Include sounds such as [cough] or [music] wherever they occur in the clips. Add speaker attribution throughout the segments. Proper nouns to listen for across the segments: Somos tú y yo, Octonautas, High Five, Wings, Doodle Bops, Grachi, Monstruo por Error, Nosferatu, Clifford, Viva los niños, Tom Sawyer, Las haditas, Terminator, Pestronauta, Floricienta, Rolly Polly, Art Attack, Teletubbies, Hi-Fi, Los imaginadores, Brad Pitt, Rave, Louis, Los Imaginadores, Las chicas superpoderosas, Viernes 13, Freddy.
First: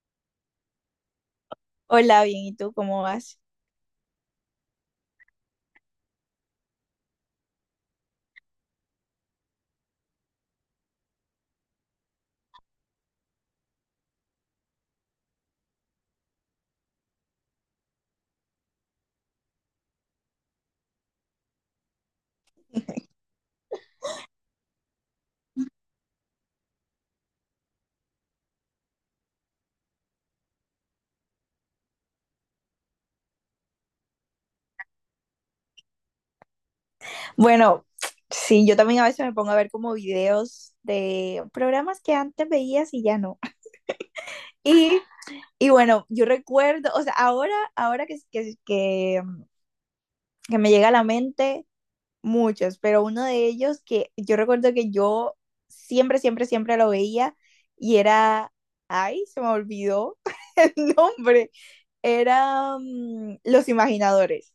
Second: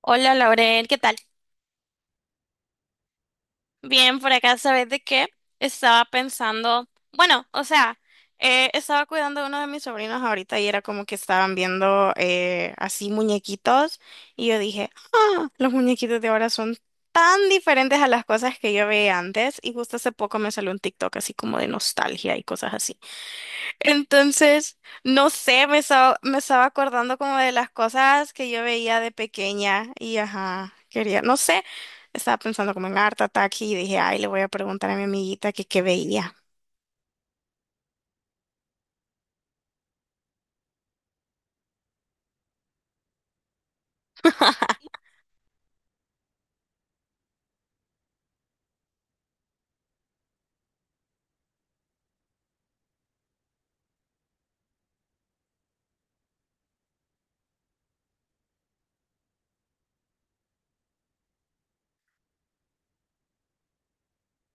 Speaker 1: Hola Laurel, ¿qué tal?
Speaker 2: Hola, bien, ¿y tú cómo vas?
Speaker 1: Bien, por acá, ¿sabes de qué? Estaba pensando, bueno, o sea, estaba cuidando a uno de mis sobrinos ahorita y era como que estaban viendo así muñequitos y yo dije, ah, los muñequitos de ahora son tan diferentes a las cosas que yo veía antes y justo hace poco me salió un TikTok así como de nostalgia y cosas así. Entonces, no sé, me estaba acordando como de las cosas que yo veía de pequeña y ajá, quería, no sé, estaba pensando como en Art Attack y dije, ay, le voy a preguntar a mi amiguita que qué veía.
Speaker 2: Bueno, sí, yo también a veces me pongo a ver como videos de programas que antes veías y ya no. [laughs]
Speaker 1: [laughs]
Speaker 2: Y, y bueno, yo recuerdo, o sea, ahora que me llega a la mente muchos, pero uno de ellos que yo recuerdo que yo siempre, siempre, siempre lo veía y era, ay, se me olvidó [laughs] el nombre, era Los Imaginadores.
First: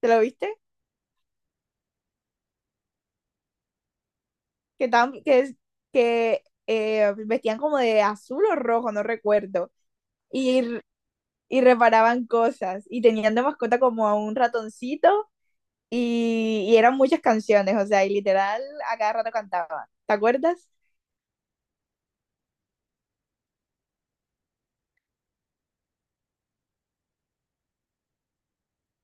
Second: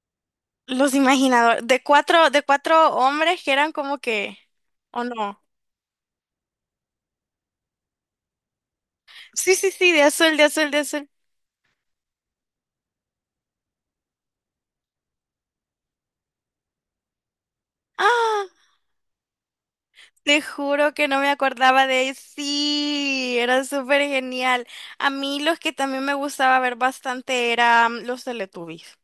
Speaker 2: ¿Te lo viste?
Speaker 1: Los imaginadores, de cuatro hombres que eran como que,
Speaker 2: Que,
Speaker 1: ¿o
Speaker 2: tan, que,
Speaker 1: no?
Speaker 2: que vestían como de azul o rojo, no
Speaker 1: Sí, sí,
Speaker 2: recuerdo,
Speaker 1: sí, de azul, de
Speaker 2: y,
Speaker 1: azul, de
Speaker 2: r-
Speaker 1: azul.
Speaker 2: y reparaban cosas, y tenían de mascota como a un ratoncito, y eran muchas canciones, o sea, y
Speaker 1: ¡Ah!
Speaker 2: literal a cada rato cantaban, ¿te
Speaker 1: Te
Speaker 2: acuerdas?
Speaker 1: juro que no me acordaba de él. Sí, era súper genial. A mí los que también me gustaba ver bastante eran los Teletubbies.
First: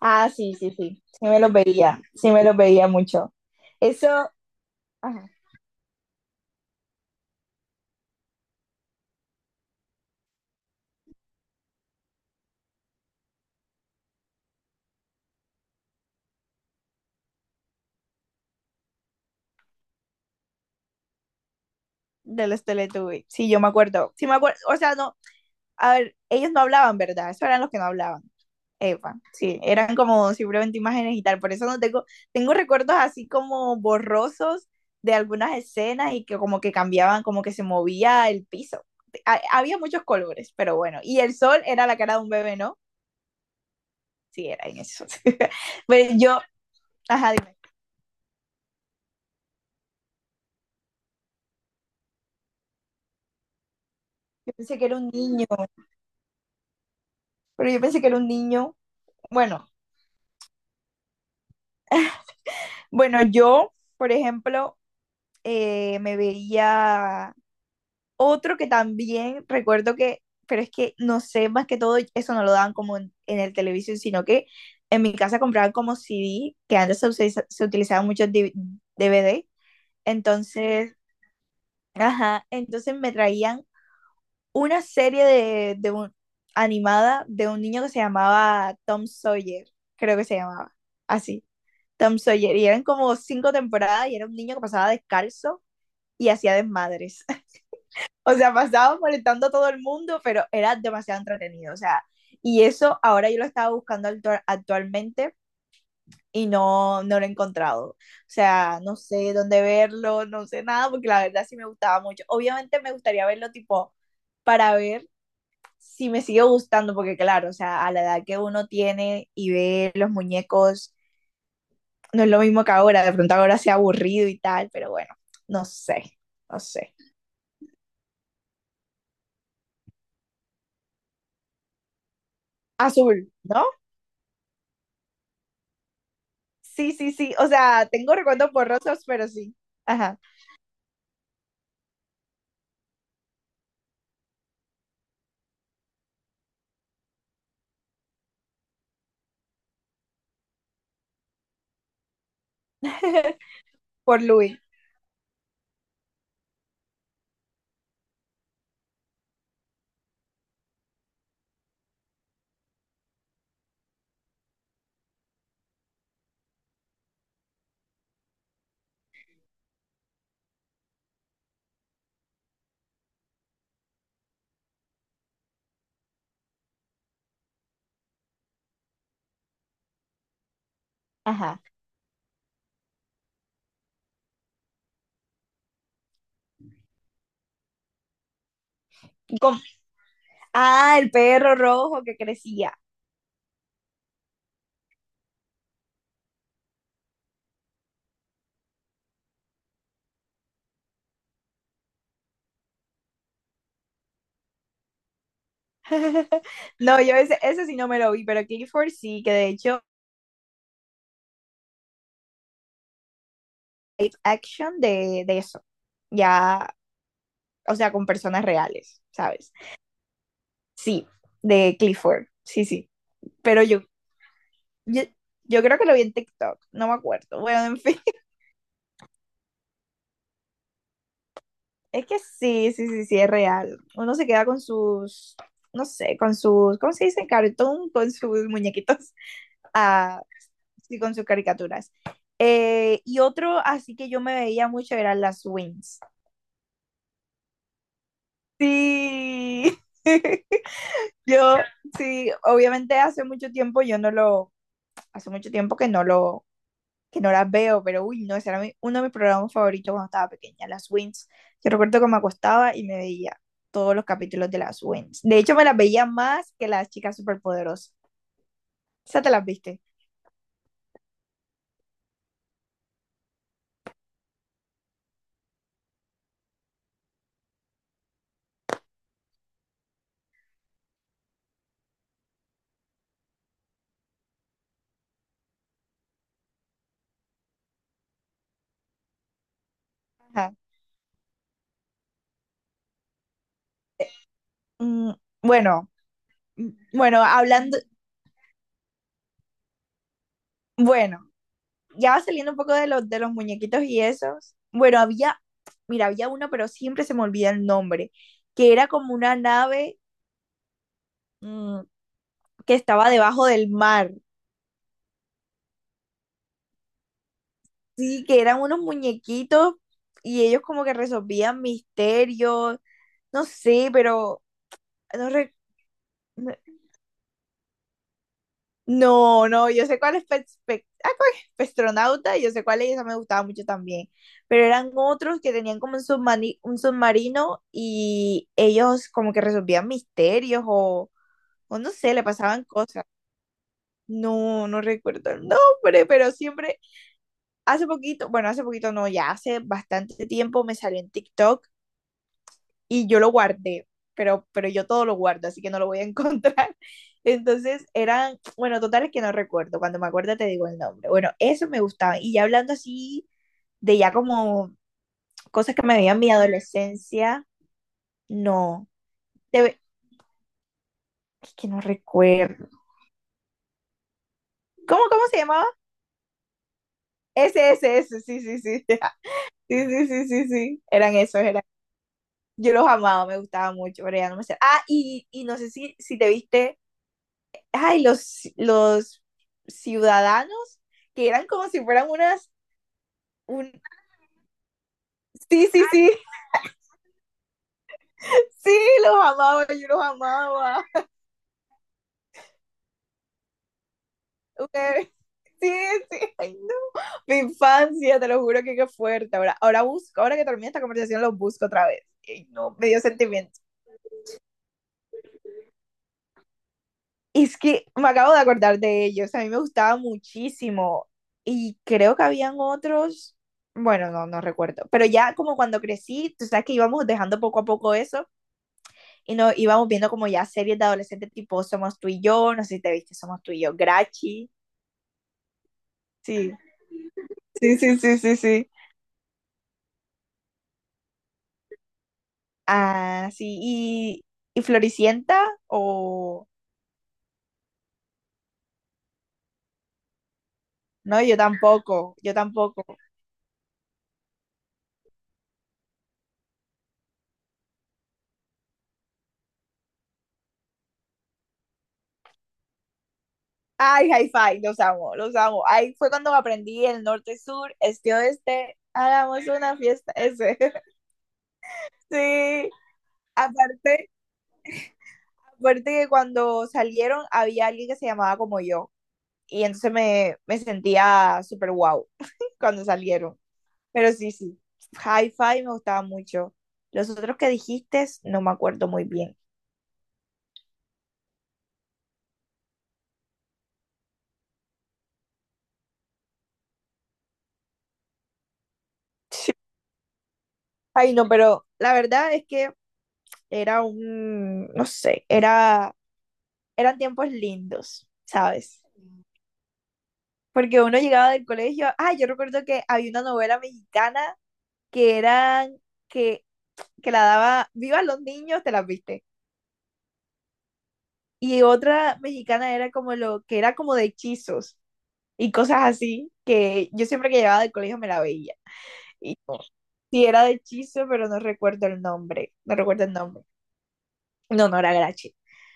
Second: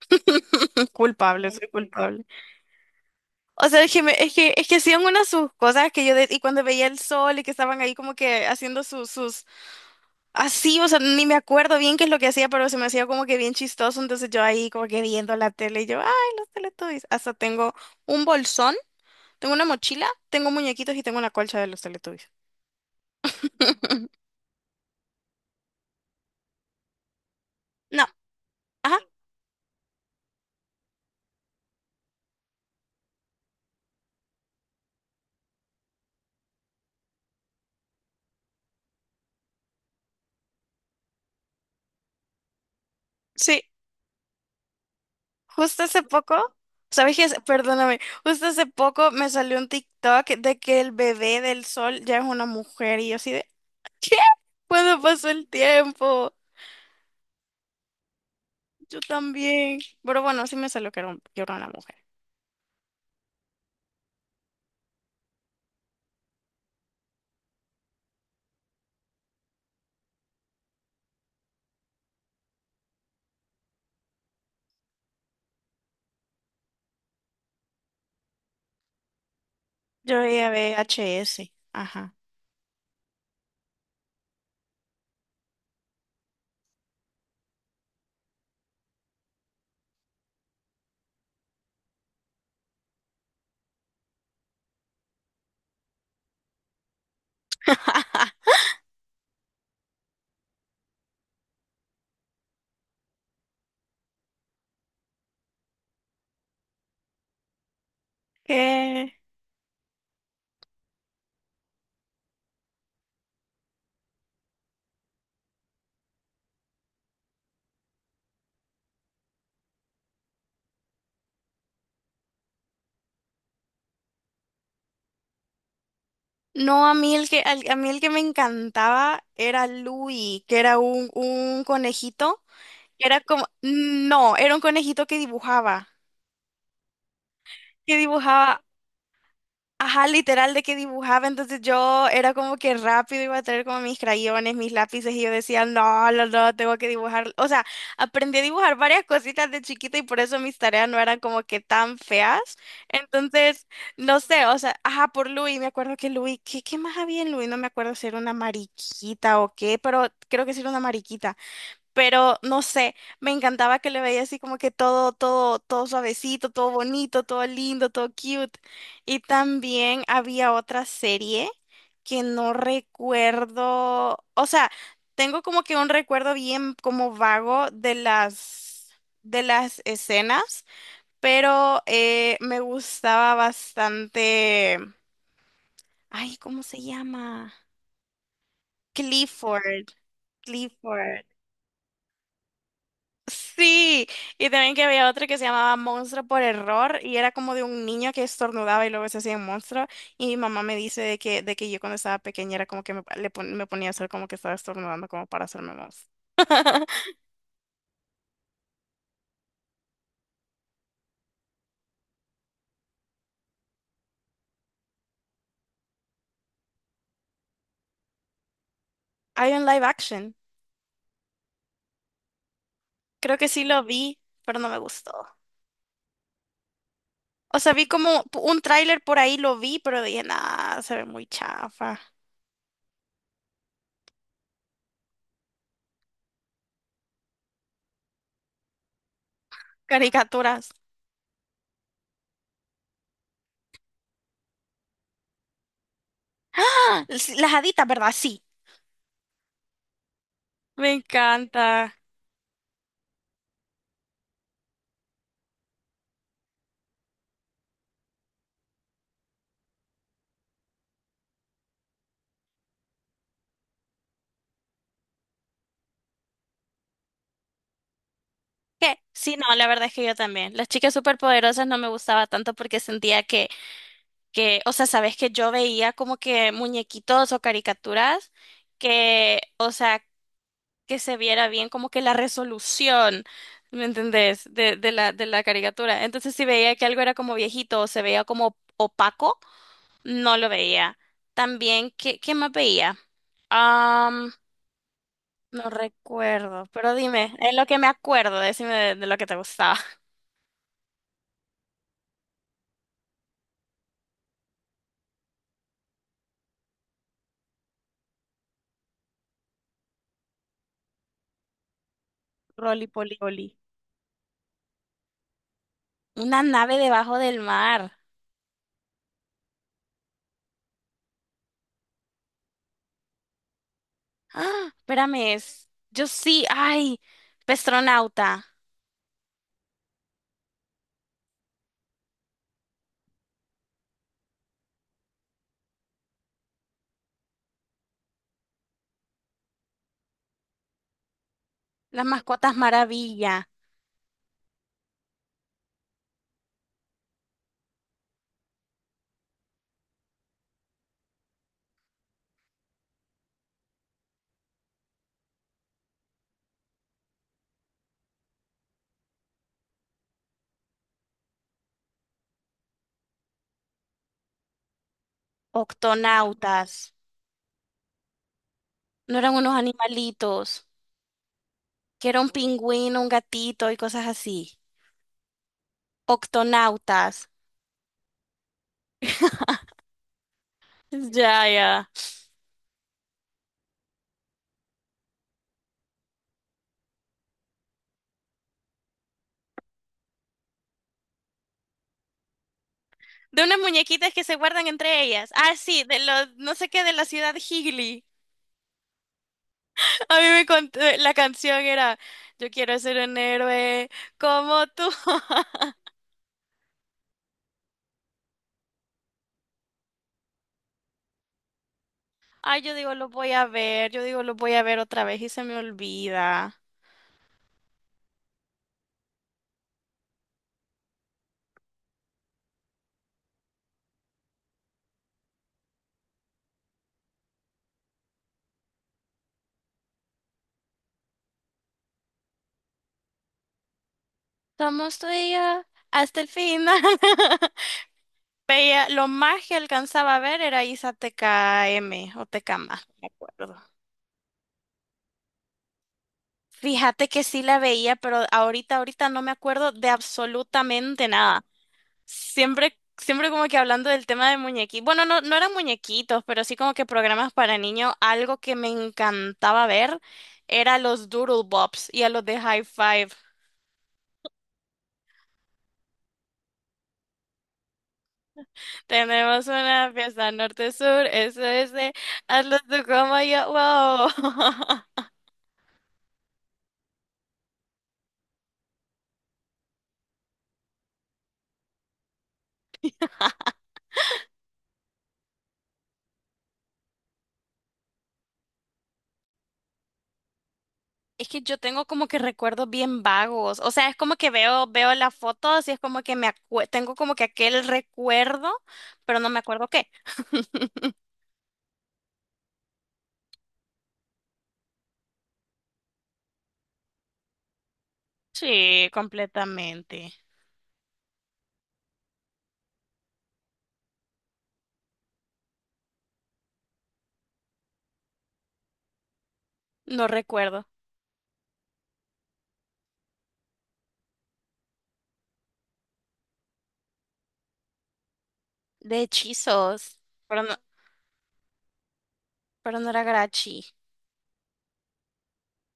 Speaker 2: Ah, sí, sí,
Speaker 1: [laughs]
Speaker 2: sí, sí me
Speaker 1: Culpable,
Speaker 2: los
Speaker 1: soy
Speaker 2: veía,
Speaker 1: culpable.
Speaker 2: sí me los veía mucho.
Speaker 1: O sea,
Speaker 2: Eso,
Speaker 1: es que hacían unas
Speaker 2: ajá,
Speaker 1: sus cosas que yo, y cuando veía el sol y que estaban ahí como que haciendo así, o sea, ni me acuerdo bien qué es lo que hacía, pero se me hacía como que bien chistoso. Entonces yo ahí como que viendo la tele y yo, ay, los Teletubbies. Hasta tengo un bolsón, tengo una mochila, tengo muñequitos y tengo una colcha de los Teletubbies.
Speaker 2: de los Teletubbies, sí, yo me acuerdo, sí
Speaker 1: [laughs]
Speaker 2: me acuerdo, o sea, no, a ver, ellos no hablaban, ¿verdad? Eso eran los que no
Speaker 1: No,
Speaker 2: hablaban.
Speaker 1: ah,
Speaker 2: Epa, sí, eran como simplemente imágenes y tal, por eso no tengo, tengo recuerdos así como borrosos de algunas escenas y que como que cambiaban, como que se movía el piso. Había muchos colores, pero bueno, y el sol era la cara de un bebé, ¿no?
Speaker 1: sí,
Speaker 2: Sí, era en eso.
Speaker 1: justo
Speaker 2: [laughs]
Speaker 1: hace
Speaker 2: Pero
Speaker 1: poco,
Speaker 2: yo,
Speaker 1: ¿sabes qué?
Speaker 2: ajá,
Speaker 1: Es?
Speaker 2: dime,
Speaker 1: Perdóname, justo hace poco me salió un TikTok de que el bebé del sol ya es una mujer y yo así de, ¿qué?
Speaker 2: yo pensé que era
Speaker 1: ¿Cuándo
Speaker 2: un
Speaker 1: pasó
Speaker 2: niño,
Speaker 1: el tiempo?
Speaker 2: pero yo pensé que era un niño.
Speaker 1: Yo
Speaker 2: Bueno,
Speaker 1: también. Pero bueno, sí me salió que era, que era una mujer.
Speaker 2: bueno, yo, por ejemplo, me veía otro que también recuerdo que, pero es que no sé, más que todo eso no lo daban como en el televisión, sino que en mi casa compraban como c d que antes se utilizaban muchos d v d.
Speaker 1: Yo veía
Speaker 2: Entonces,
Speaker 1: VHS, ajá.
Speaker 2: ajá, entonces me traían una serie de un, animada de un niño que se llamaba Tom Sawyer, creo que se llamaba así, Tom Sawyer. Y eran como 5 temporadas y era un niño que pasaba descalzo y hacía desmadres. O
Speaker 1: [laughs]
Speaker 2: sea, pasaba molestando a todo el mundo, pero era demasiado entretenido. O sea, y eso ahora yo lo estaba buscando actualmente y no, no lo he encontrado. O sea, no
Speaker 1: ¿Qué?
Speaker 2: sé dónde verlo, no sé nada, porque la verdad sí me gustaba mucho. Obviamente me gustaría verlo tipo para ver si me sigue gustando, porque claro, o sea, a la edad que uno tiene y ve los muñecos, no es lo mismo que ahora. De pronto ahora sea aburrido y tal, pero bueno, no sé, no
Speaker 1: No, a
Speaker 2: sé.
Speaker 1: mí el que, a mí el que me encantaba era Louis, que era un conejito, que era
Speaker 2: Azul,
Speaker 1: como,
Speaker 2: ¿no?
Speaker 1: no, era un conejito que dibujaba,
Speaker 2: Sí, sí, sí. O sea,
Speaker 1: que
Speaker 2: tengo recuerdos
Speaker 1: dibujaba.
Speaker 2: borrosos, pero sí.
Speaker 1: Ajá,
Speaker 2: Ajá.
Speaker 1: literal de que dibujaba, entonces yo era como que rápido iba a traer como mis crayones, mis lápices y yo decía, no, no, no, tengo que dibujar. O sea, aprendí a dibujar varias cositas de chiquita y por eso mis tareas no eran como que tan feas.
Speaker 2: [laughs]
Speaker 1: Entonces, no
Speaker 2: Por
Speaker 1: sé, o
Speaker 2: Louis.
Speaker 1: sea, ajá, por Luis, me acuerdo que Luis, ¿qué más había en Luis? No me acuerdo si era una mariquita o qué, pero creo que sí era una mariquita, pero no sé, me encantaba que le veía así como que todo suavecito, todo bonito, todo lindo, todo cute. Y también había otra serie que no recuerdo, o sea, tengo como que un recuerdo bien como vago de las escenas,
Speaker 2: Ajá.
Speaker 1: pero me gustaba bastante, ay, ¿cómo se llama?
Speaker 2: Con-
Speaker 1: Clifford.
Speaker 2: ah, el
Speaker 1: Clifford.
Speaker 2: perro rojo que crecía.
Speaker 1: Sí, y también que había otra que se llamaba Monstruo por Error y era como de un niño que estornudaba y luego se hacía un monstruo y mi mamá me dice de que yo cuando estaba pequeña era como que me, me ponía a hacer como que estaba estornudando como para hacerme monstruo.
Speaker 2: [laughs] No, yo
Speaker 1: [laughs]
Speaker 2: ese, ese sí no me lo vi, pero Clifford sí, que de hecho, live action de eso. Ya, o sea, con personas reales,
Speaker 1: Hay
Speaker 2: ¿sabes?
Speaker 1: un live action,
Speaker 2: Sí, de Clifford. Sí, sí.
Speaker 1: creo que
Speaker 2: Pero
Speaker 1: sí lo vi, pero no me
Speaker 2: yo,
Speaker 1: gustó.
Speaker 2: yo creo que lo vi en TikTok, no me acuerdo.
Speaker 1: O
Speaker 2: Bueno,
Speaker 1: sea,
Speaker 2: en
Speaker 1: vi
Speaker 2: fin.
Speaker 1: como un tráiler por ahí, lo vi, pero dije, nah, se ve muy chafa.
Speaker 2: Es que sí, sí, sí, sí, es real. Uno se queda con sus, no sé, con sus, ¿cómo se dice? Cartoon, con sus muñequitos, [laughs] ah,
Speaker 1: Caricaturas.
Speaker 2: sí, con sus caricaturas. Y otro así que yo me veía mucho eran las Wings.
Speaker 1: ¡Ah! Sí, las haditas, ¿verdad? Sí.
Speaker 2: Sí.
Speaker 1: Me
Speaker 2: [laughs] Yo,
Speaker 1: encanta.
Speaker 2: sí, obviamente hace mucho tiempo yo no lo, hace mucho tiempo que no lo, que no las veo, pero uy, no, ese era uno de mis programas favoritos cuando estaba pequeña, las Wins. Yo recuerdo que me acostaba y me veía todos los capítulos de las Wins. De hecho, me las veía más que las chicas superpoderosas.
Speaker 1: ¿Qué?
Speaker 2: ¿Ya te
Speaker 1: Sí,
Speaker 2: las
Speaker 1: no, la
Speaker 2: viste?
Speaker 1: verdad es que yo también. Las chicas superpoderosas no me gustaba tanto porque sentía que, o sea, sabes que yo veía como que muñequitos o caricaturas que, que se viera bien como que la resolución, ¿me entendés? De la caricatura. Entonces, si veía que algo era como viejito o se veía como opaco, no lo
Speaker 2: Ajá.
Speaker 1: veía. También, ¿qué más veía? Am,
Speaker 2: Mm,
Speaker 1: no
Speaker 2: bueno,
Speaker 1: recuerdo, pero
Speaker 2: bueno,
Speaker 1: dime, es lo que
Speaker 2: hablando,
Speaker 1: me acuerdo, decime de lo que te gustaba.
Speaker 2: bueno, ya va saliendo un poco de los muñequitos y esos. Bueno, había, mira, había uno, pero siempre se me olvida el nombre, que era como una nave, mm, que
Speaker 1: Rolly
Speaker 2: estaba debajo
Speaker 1: Polly.
Speaker 2: del mar.
Speaker 1: Una nave debajo del mar.
Speaker 2: Sí, que eran unos muñequitos y ellos como que resolvían misterios, no sé, pero
Speaker 1: Ah,
Speaker 2: no,
Speaker 1: espérame, es. Yo sí,
Speaker 2: no,
Speaker 1: ay, Pestronauta,
Speaker 2: no, yo sé cuál es ah, ¿cuál es? Pestronauta, yo sé cuál es, esa me gustaba mucho también, pero eran otros que tenían como un un submarino y ellos como que resolvían misterios o no
Speaker 1: las
Speaker 2: sé, le
Speaker 1: mascotas
Speaker 2: pasaban cosas.
Speaker 1: maravilla,
Speaker 2: No, no recuerdo el nombre, pero siempre, hace poquito, bueno, hace poquito no, ya hace bastante tiempo me salió en TikTok y yo lo guardé, pero yo todo lo guardo, así que no lo voy a [laughs] encontrar. Entonces eran, bueno, totales que no recuerdo, cuando me acuerdo te digo el nombre. Bueno, eso me gustaba. Y ya hablando así de ya como cosas que me veían mi
Speaker 1: Octonautas.
Speaker 2: adolescencia, no,
Speaker 1: No eran unos
Speaker 2: Debe...
Speaker 1: animalitos,
Speaker 2: es que no
Speaker 1: que era un
Speaker 2: recuerdo.
Speaker 1: pingüino, un gatito y cosas así.
Speaker 2: ¿Cómo, cómo se llamaba?
Speaker 1: Octonautas.
Speaker 2: Ese, sí, sí, sí. [laughs] Sí, sí, sí, sí, sí. Eran esos,
Speaker 1: Ya,
Speaker 2: eran.
Speaker 1: ya.
Speaker 2: Yo los amaba, me gustaba mucho, pero ya no me sé. Ah, y no sé si, si te viste ay, los ciudadanos que eran como si fueran unas,
Speaker 1: De unas
Speaker 2: un,
Speaker 1: muñequitas que se guardan entre ellas. Ah,
Speaker 2: sí, sí,
Speaker 1: sí, de
Speaker 2: sí,
Speaker 1: los, no sé qué, de la ciudad Higley.
Speaker 2: sí, los amaba, yo los
Speaker 1: [laughs] A mí me contó,
Speaker 2: amaba.
Speaker 1: la canción era, yo quiero ser un héroe como tú.
Speaker 2: Okay. Sí, sí, ay, no. Mi infancia, te lo juro que qué fuerte. Ahora, ahora busco, ahora que termine esta conversación, los busco otra vez. Ay,
Speaker 1: Ay, yo
Speaker 2: no, me
Speaker 1: digo,
Speaker 2: dio
Speaker 1: lo voy a
Speaker 2: sentimiento.
Speaker 1: ver, yo digo, lo voy a ver otra vez y se me olvida.
Speaker 2: Es que me acabo de acordar de ellos, a mí me gustaba muchísimo. Y creo que habían otros, bueno, no, no recuerdo, pero ya como cuando crecí, tú sabes que íbamos dejando poco a poco eso y no, íbamos viendo como ya series de adolescentes tipo Somos tú y yo, no sé si te viste Somos tú y yo, Grachi,
Speaker 1: Somos tú y yo hasta el
Speaker 2: sí,
Speaker 1: final. [laughs]
Speaker 2: sí, sí, sí, sí, sí.
Speaker 1: Veía, lo más que alcanzaba a ver era Isa T K M o T TKM, no me
Speaker 2: Ah,
Speaker 1: acuerdo.
Speaker 2: sí, y Floricienta o...
Speaker 1: Fíjate que sí la veía, pero ahorita no me acuerdo de absolutamente
Speaker 2: No, yo
Speaker 1: nada.
Speaker 2: tampoco, yo
Speaker 1: Siempre,
Speaker 2: tampoco.
Speaker 1: siempre como que hablando del tema de muñequitos. Bueno, no, no eran muñequitos, pero sí como que programas para niños. Algo que me encantaba ver era los Doodle Bops y a los de High Five.
Speaker 2: Ay, hi-fi, los amo, los amo. Ahí fue cuando aprendí el norte-sur, este-oeste,
Speaker 1: Tenemos
Speaker 2: hagamos una
Speaker 1: una
Speaker 2: fiesta,
Speaker 1: fiesta
Speaker 2: ese. [laughs]
Speaker 1: norte-sur, eso es de hazlo
Speaker 2: Sí,
Speaker 1: tú como yo, wow.
Speaker 2: aparte,
Speaker 1: [laughs]
Speaker 2: aparte que cuando salieron había alguien que se llamaba como yo. Y entonces me sentía súper wow [laughs] cuando salieron. Pero sí, sí, Hi-Fi me gustaba mucho. Los otros que dijiste no me acuerdo muy bien.
Speaker 1: Es que yo tengo como que recuerdos bien vagos, o sea, es como que veo, veo las fotos y es como que tengo como que aquel recuerdo, pero no me acuerdo qué.
Speaker 2: Ay, no, pero la verdad es que era un, no sé, era, eran tiempos lindos, ¿sabes?
Speaker 1: Sí, completamente.
Speaker 2: Porque uno llegaba del colegio, ah, yo recuerdo que había una novela mexicana que eran, que que la daba Viva los niños, te las viste.
Speaker 1: No recuerdo.
Speaker 2: Y otra mexicana era como lo que era como de hechizos y cosas así, que yo siempre que llegaba del colegio me la veía.
Speaker 1: De
Speaker 2: Y no,
Speaker 1: hechizos,
Speaker 2: sí
Speaker 1: pero
Speaker 2: era de
Speaker 1: no,
Speaker 2: hechizo, pero no recuerdo el nombre, no
Speaker 1: pero no era
Speaker 2: recuerdo el nombre.
Speaker 1: Grachi.
Speaker 2: No, no era Grachi.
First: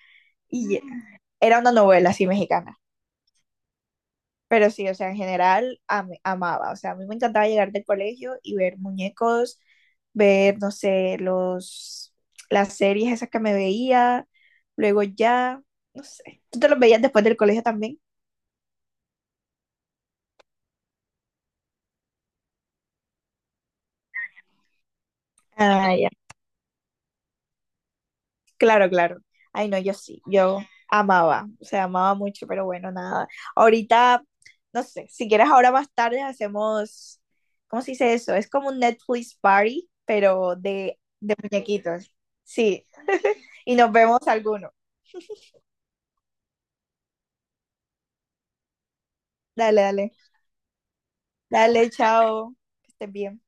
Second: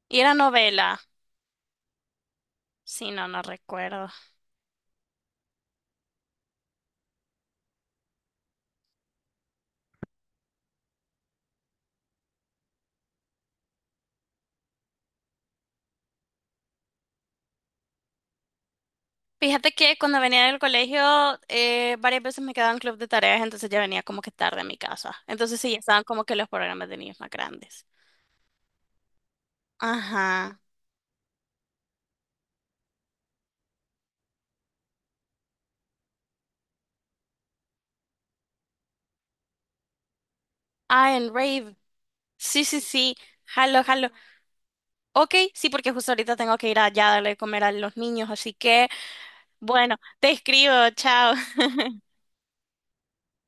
Speaker 1: Y era
Speaker 2: Y
Speaker 1: novela.
Speaker 2: era una novela así mexicana.
Speaker 1: Sí, no, no recuerdo.
Speaker 2: Pero sí, o sea, en general amaba, o sea, a mí me encantaba llegar del colegio y ver muñecos, ver, no sé, los, las series esas que me veía, luego ya, no sé, ¿tú te los veías después del colegio también?
Speaker 1: Fíjate que cuando venía del colegio, varias veces me quedaba en club de tareas, entonces ya venía como que tarde a mi casa. Entonces sí, ya
Speaker 2: Ah,
Speaker 1: estaban
Speaker 2: ya.
Speaker 1: como que los programas de niños más grandes.
Speaker 2: Claro, claro. Ay, no, yo sí,
Speaker 1: Ajá.
Speaker 2: yo amaba, o sea, amaba mucho, pero bueno, nada. Ahorita, no sé, si quieres ahora más tarde hacemos, ¿cómo se dice eso? Es como un Netflix party, pero de
Speaker 1: Ah, en Rave.
Speaker 2: muñequitos.
Speaker 1: Sí, sí,
Speaker 2: Sí,
Speaker 1: sí.
Speaker 2: y
Speaker 1: Jalo,
Speaker 2: nos
Speaker 1: jalo.
Speaker 2: vemos algunos.
Speaker 1: Ok, sí, porque justo ahorita tengo que ir allá a darle de comer a los niños, así que,
Speaker 2: Dale,
Speaker 1: bueno,
Speaker 2: dale.
Speaker 1: te escribo, chao.
Speaker 2: Dale, chao. Que estés bien.